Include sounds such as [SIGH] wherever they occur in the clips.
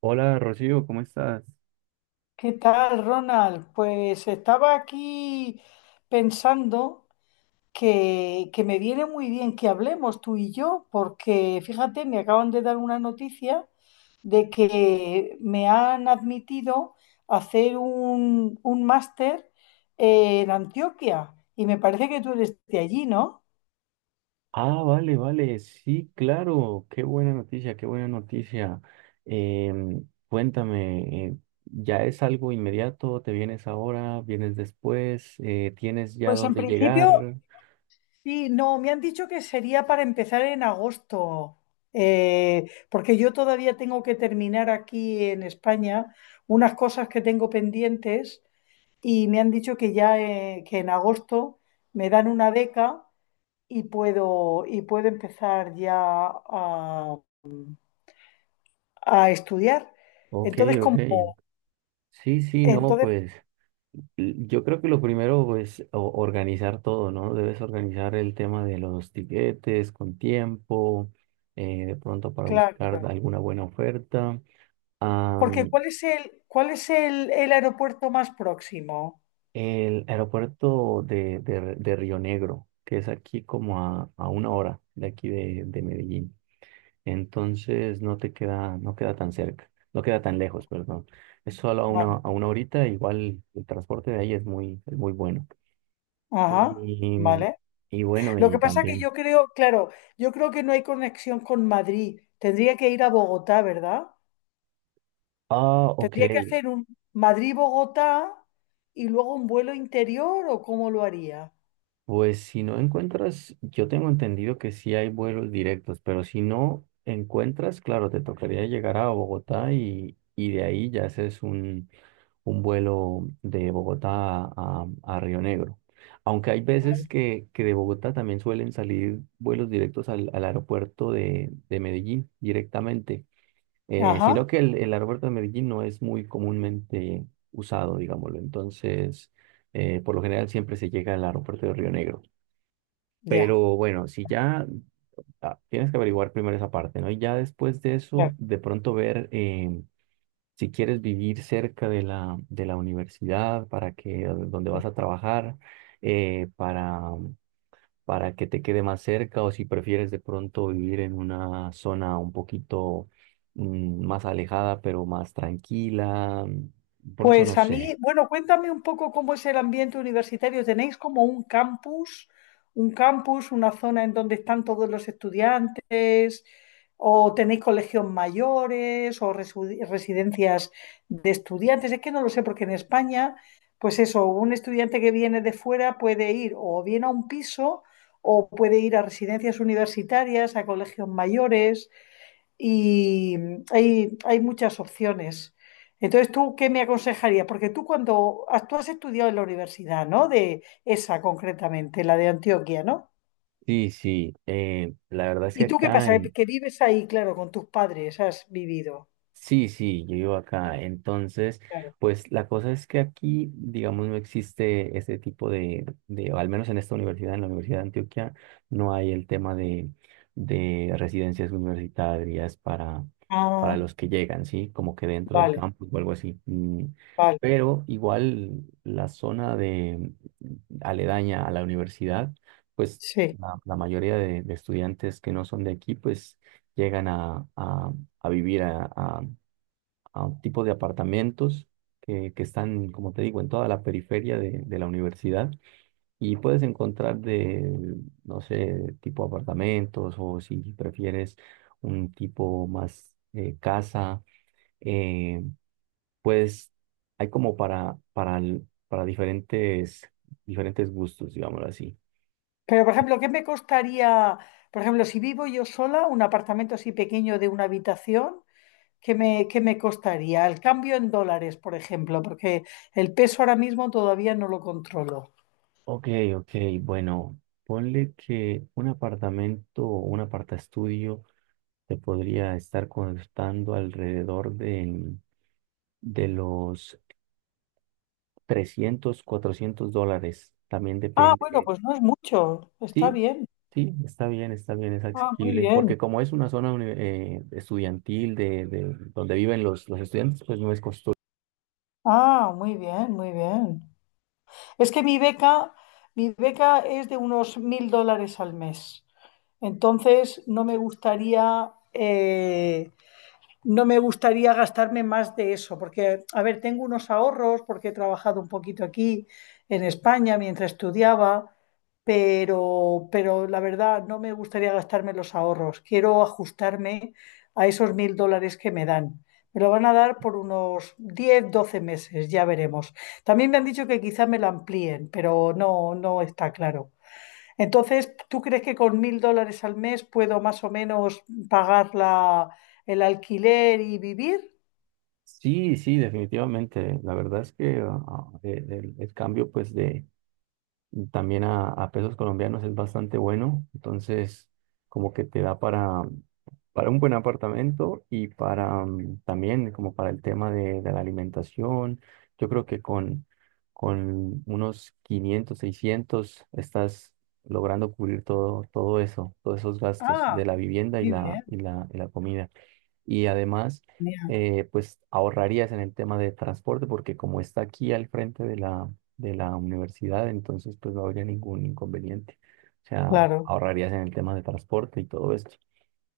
Hola Rocío, ¿cómo estás? ¿Qué tal, Ronald? Pues estaba aquí pensando que me viene muy bien que hablemos tú y yo, porque fíjate, me acaban de dar una noticia de que me han admitido a hacer un máster en Antioquia y me parece que tú eres de allí, ¿no? Ah, vale, vale, sí, claro, qué buena noticia, qué buena noticia. Cuéntame, ¿ya es algo inmediato? ¿Te vienes ahora? ¿Vienes después? ¿Tienes ya Pues en dónde principio llegar? sí. No, me han dicho que sería para empezar en agosto, porque yo todavía tengo que terminar aquí en España unas cosas que tengo pendientes y me han dicho que ya que en agosto me dan una beca y puedo empezar ya a, a estudiar. Ok, Entonces, ok. Sí, sí, no, entonces, pues yo creo que lo primero es organizar todo, ¿no? Debes organizar el tema de los tiquetes con tiempo, de pronto para buscar claro, alguna buena oferta. porque ¿cuál es el aeropuerto más próximo? El aeropuerto de Río Negro, que es aquí como a una hora de aquí de Medellín. Entonces no te queda, no queda tan cerca, no queda tan lejos, perdón. Es solo a Vale. a una horita, igual el transporte de ahí es muy bueno. Ajá, Y, vale. y bueno, Lo y que pasa que también. yo creo, claro, yo creo que no hay conexión con Madrid. Tendría que ir a Bogotá, ¿verdad? Ah, ok. Tendría que hacer un Madrid-Bogotá y luego un vuelo interior o cómo lo haría. Pues si no encuentras, yo tengo entendido que sí hay vuelos directos, pero si no encuentras, claro, te tocaría llegar a Bogotá y de ahí ya haces un vuelo de Bogotá a Río Negro. Aunque hay veces Vale. Que de Bogotá también suelen salir vuelos directos al aeropuerto de Medellín directamente, Ajá, sino que el aeropuerto de Medellín no es muy comúnmente usado, digámoslo. Entonces, por lo general siempre se llega al aeropuerto de Río Negro. ya. Pero bueno, si ya tienes que averiguar primero esa parte, ¿no? Y ya después de Claro. eso, de pronto ver si quieres vivir cerca de de la universidad, para que donde vas a trabajar, eh, para, para que te quede más cerca, o si prefieres de pronto vivir en una zona un poquito más alejada, pero más tranquila. Pronto no Pues a mí, sé. bueno, cuéntame un poco cómo es el ambiente universitario. ¿Tenéis como un campus, una zona en donde están todos los estudiantes? ¿O tenéis colegios mayores o residencias de estudiantes? Es que no lo sé, porque en España, pues eso, un estudiante que viene de fuera puede ir o bien a un piso o puede ir a residencias universitarias, a colegios mayores y hay muchas opciones. Entonces, ¿tú qué me aconsejarías? Porque tú has estudiado en la universidad, ¿no? De esa concretamente, la de Antioquia, ¿no? Sí, sí. La verdad es ¿Y que tú qué acá, pasa? Que vives ahí, claro, con tus padres, has vivido, sí, sí, yo vivo acá. Entonces, claro. pues la cosa es que aquí, digamos, no existe ese tipo o al menos en esta universidad, en la Universidad de Antioquia, no hay el tema de residencias universitarias para Ah, los que llegan, ¿sí? Como que dentro del vale, campus o algo así. Vale, Pero igual la zona de aledaña a la universidad, pues sí. La mayoría de estudiantes que no son de aquí, pues llegan a vivir a un tipo de apartamentos que están, como te digo, en toda la periferia de la universidad y puedes encontrar no sé, tipo apartamentos o si prefieres un tipo más casa, eh, pues hay como para diferentes, diferentes gustos, digámoslo así. Pero, por ejemplo, ¿qué me costaría, por ejemplo, si vivo yo sola, un apartamento así pequeño de una habitación, ¿qué me costaría? El cambio en dólares, por ejemplo, porque el peso ahora mismo todavía no lo controlo. Ok, ok, bueno, ponle que un apartamento o un apartaestudio se podría estar costando alrededor de los 300 400 dólares. También Ah, bueno, depende. pues no es mucho. Está Sí, bien. sí, está bien, es Ah, muy asequible. Porque bien. como es una zona estudiantil de donde viven los estudiantes, pues no es costoso. Ah, muy bien, muy bien. Es que mi beca es de unos $1.000 al mes. Entonces, no me gustaría gastarme más de eso, porque, a ver, tengo unos ahorros, porque he trabajado un poquito aquí en España mientras estudiaba, pero la verdad no me gustaría gastarme los ahorros. Quiero ajustarme a esos $1.000 que me dan. Me lo van a dar por unos 10, 12 meses, ya veremos. También me han dicho que quizá me lo amplíen, pero no, no está claro. Entonces, ¿tú crees que con $1.000 al mes puedo más o menos pagar el alquiler y vivir? Sí, sí, definitivamente. La verdad es que el cambio pues de también a pesos colombianos es bastante bueno, entonces como que te da para un buen apartamento y para también como para el tema de la alimentación. Yo creo que con unos 500 600 estás logrando cubrir todo, todo eso, todos esos gastos Ah, de la vivienda muy bien, y la comida y además, mira, pues ahorrarías en el tema de transporte, porque como está aquí al frente de de la universidad, entonces pues no habría ningún inconveniente. O sea, claro. ahorrarías en el tema de transporte y todo esto.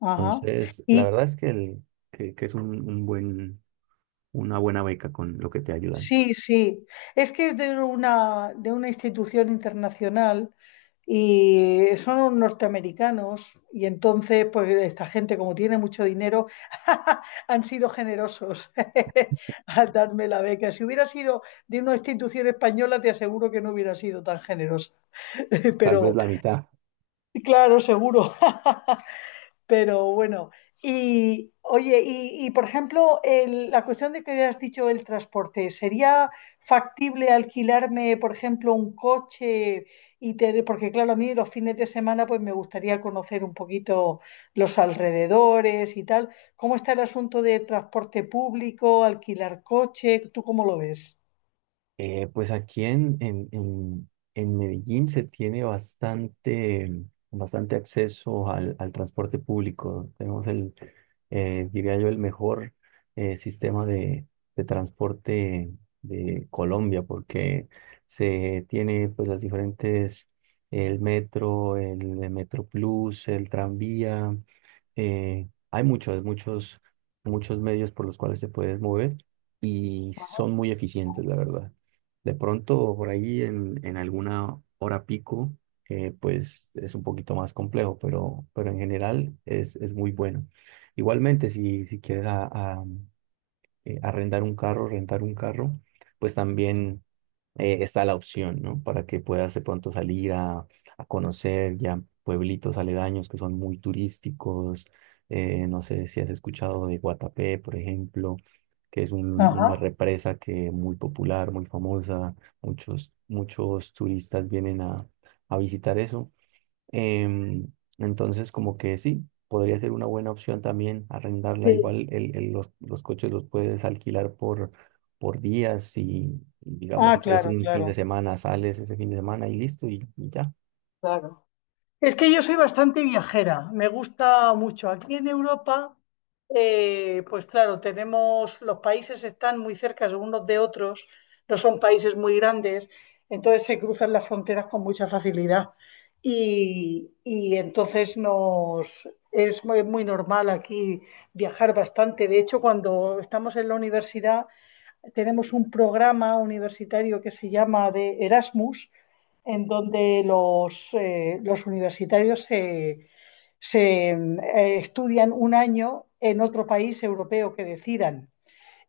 Ajá. Entonces, la y. verdad es que es un buen, una buena beca con lo que te ayudan. Sí, sí. Es que es de una institución internacional y son unos norteamericanos y entonces, pues esta gente, como tiene mucho dinero, [LAUGHS] han sido generosos [LAUGHS] al darme la beca. Si hubiera sido de una institución española, te aseguro que no hubiera sido tan generosa. [LAUGHS] Tal vez Pero, la mitad. claro, seguro. [LAUGHS] Pero bueno, y oye, y, por ejemplo, la cuestión de que has dicho el transporte, ¿sería factible alquilarme, por ejemplo, un coche y tener, porque claro, a mí los fines de semana pues me gustaría conocer un poquito los alrededores y tal. ¿Cómo está el asunto de transporte público, alquilar coche? ¿Tú cómo lo ves? Pues aquí en Medellín se tiene bastante, bastante acceso al transporte público. Tenemos diría yo, el mejor sistema de transporte de Colombia, porque se tiene pues las diferentes, el metro, Metro Plus, el tranvía. Hay muchos, muchos, muchos medios por los cuales se puede mover y son muy eficientes, la verdad. De pronto, por ahí en alguna hora pico, pues es un poquito más complejo, pero en general es muy bueno. Igualmente, si quieres arrendar un carro, rentar un carro, pues también está la opción, ¿no? Para que puedas de pronto salir a conocer ya pueblitos aledaños que son muy turísticos. No sé si has escuchado de Guatapé, por ejemplo, que es Ajá, una represa que muy popular, muy famosa. Muchos, muchos turistas vienen a visitar eso. Em, entonces, como que sí, podría ser una buena opción también arrendarla. sí. Igual los coches los puedes alquilar por días y digamos, Ah, si quieres claro, un fin de claro, semana, sales ese fin de semana y listo y ya. claro. Es que yo soy bastante viajera, me gusta mucho. Aquí en Europa, pues claro, tenemos, los países están muy cerca unos de otros, no son países muy grandes, entonces se cruzan las fronteras con mucha facilidad. Y entonces nos, es muy, muy normal aquí viajar bastante. De hecho, cuando estamos en la universidad, tenemos un programa universitario que se llama de Erasmus, en donde los universitarios se, se estudian un año en otro país europeo que decidan.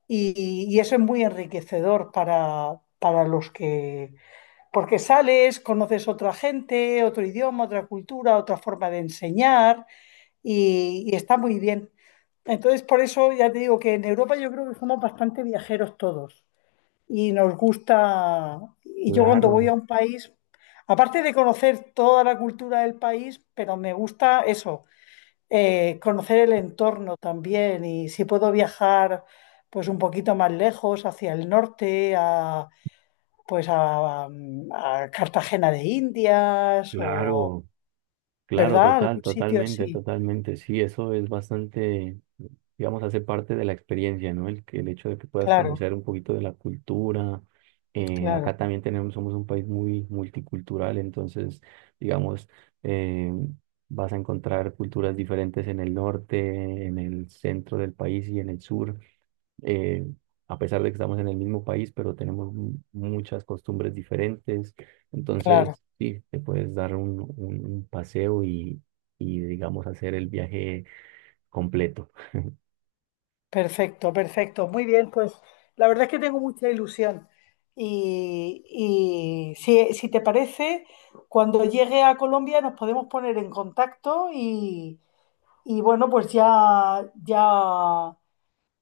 Y eso es muy enriquecedor para los que, porque sales, conoces otra gente, otro idioma, otra cultura, otra forma de enseñar y está muy bien. Entonces, por eso ya te digo que en Europa yo creo que somos bastante viajeros todos y nos gusta. Y yo cuando voy a Claro, un país, aparte de conocer toda la cultura del país, pero me gusta eso, conocer el entorno también y si puedo viajar pues un poquito más lejos, hacia el norte, a Cartagena de Indias o, claro. Claro, ¿verdad? total, Algún sitio totalmente, así. totalmente. Sí, eso es bastante, digamos, hace parte de la experiencia, ¿no? El hecho de que puedas Claro, conocer un poquito de la cultura. Claro, Acá también tenemos, somos un país muy multicultural, entonces, digamos, eh, vas a encontrar culturas diferentes en el norte, en el centro del país y en el sur, eh, a pesar de que estamos en el mismo país, pero tenemos muchas costumbres diferentes. claro. Entonces, sí, te puedes dar un, un paseo y, digamos, hacer el viaje completo. Perfecto, perfecto. Muy bien, pues la verdad es que tengo mucha ilusión. Y si te parece, cuando llegue a Colombia nos podemos poner en contacto y bueno, pues ya, ya,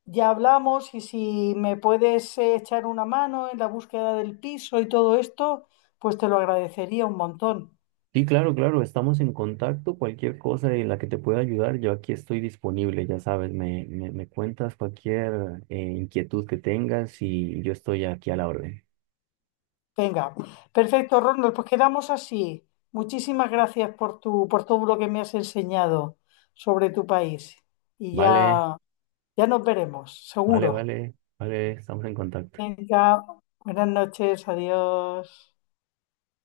ya hablamos y si me puedes echar una mano en la búsqueda del piso y todo esto, pues te lo agradecería un montón. Sí, claro, claro, estamos en contacto. Cualquier cosa en la que te pueda ayudar, yo aquí estoy disponible, ya sabes, me cuentas cualquier inquietud que tengas y yo estoy aquí a la orden. Venga, perfecto, Ronald, pues quedamos así. Muchísimas gracias por por todo lo que me has enseñado sobre tu país. Y Vale, ya nos veremos, vale, seguro. vale, vale, estamos en contacto. Venga, buenas noches, adiós.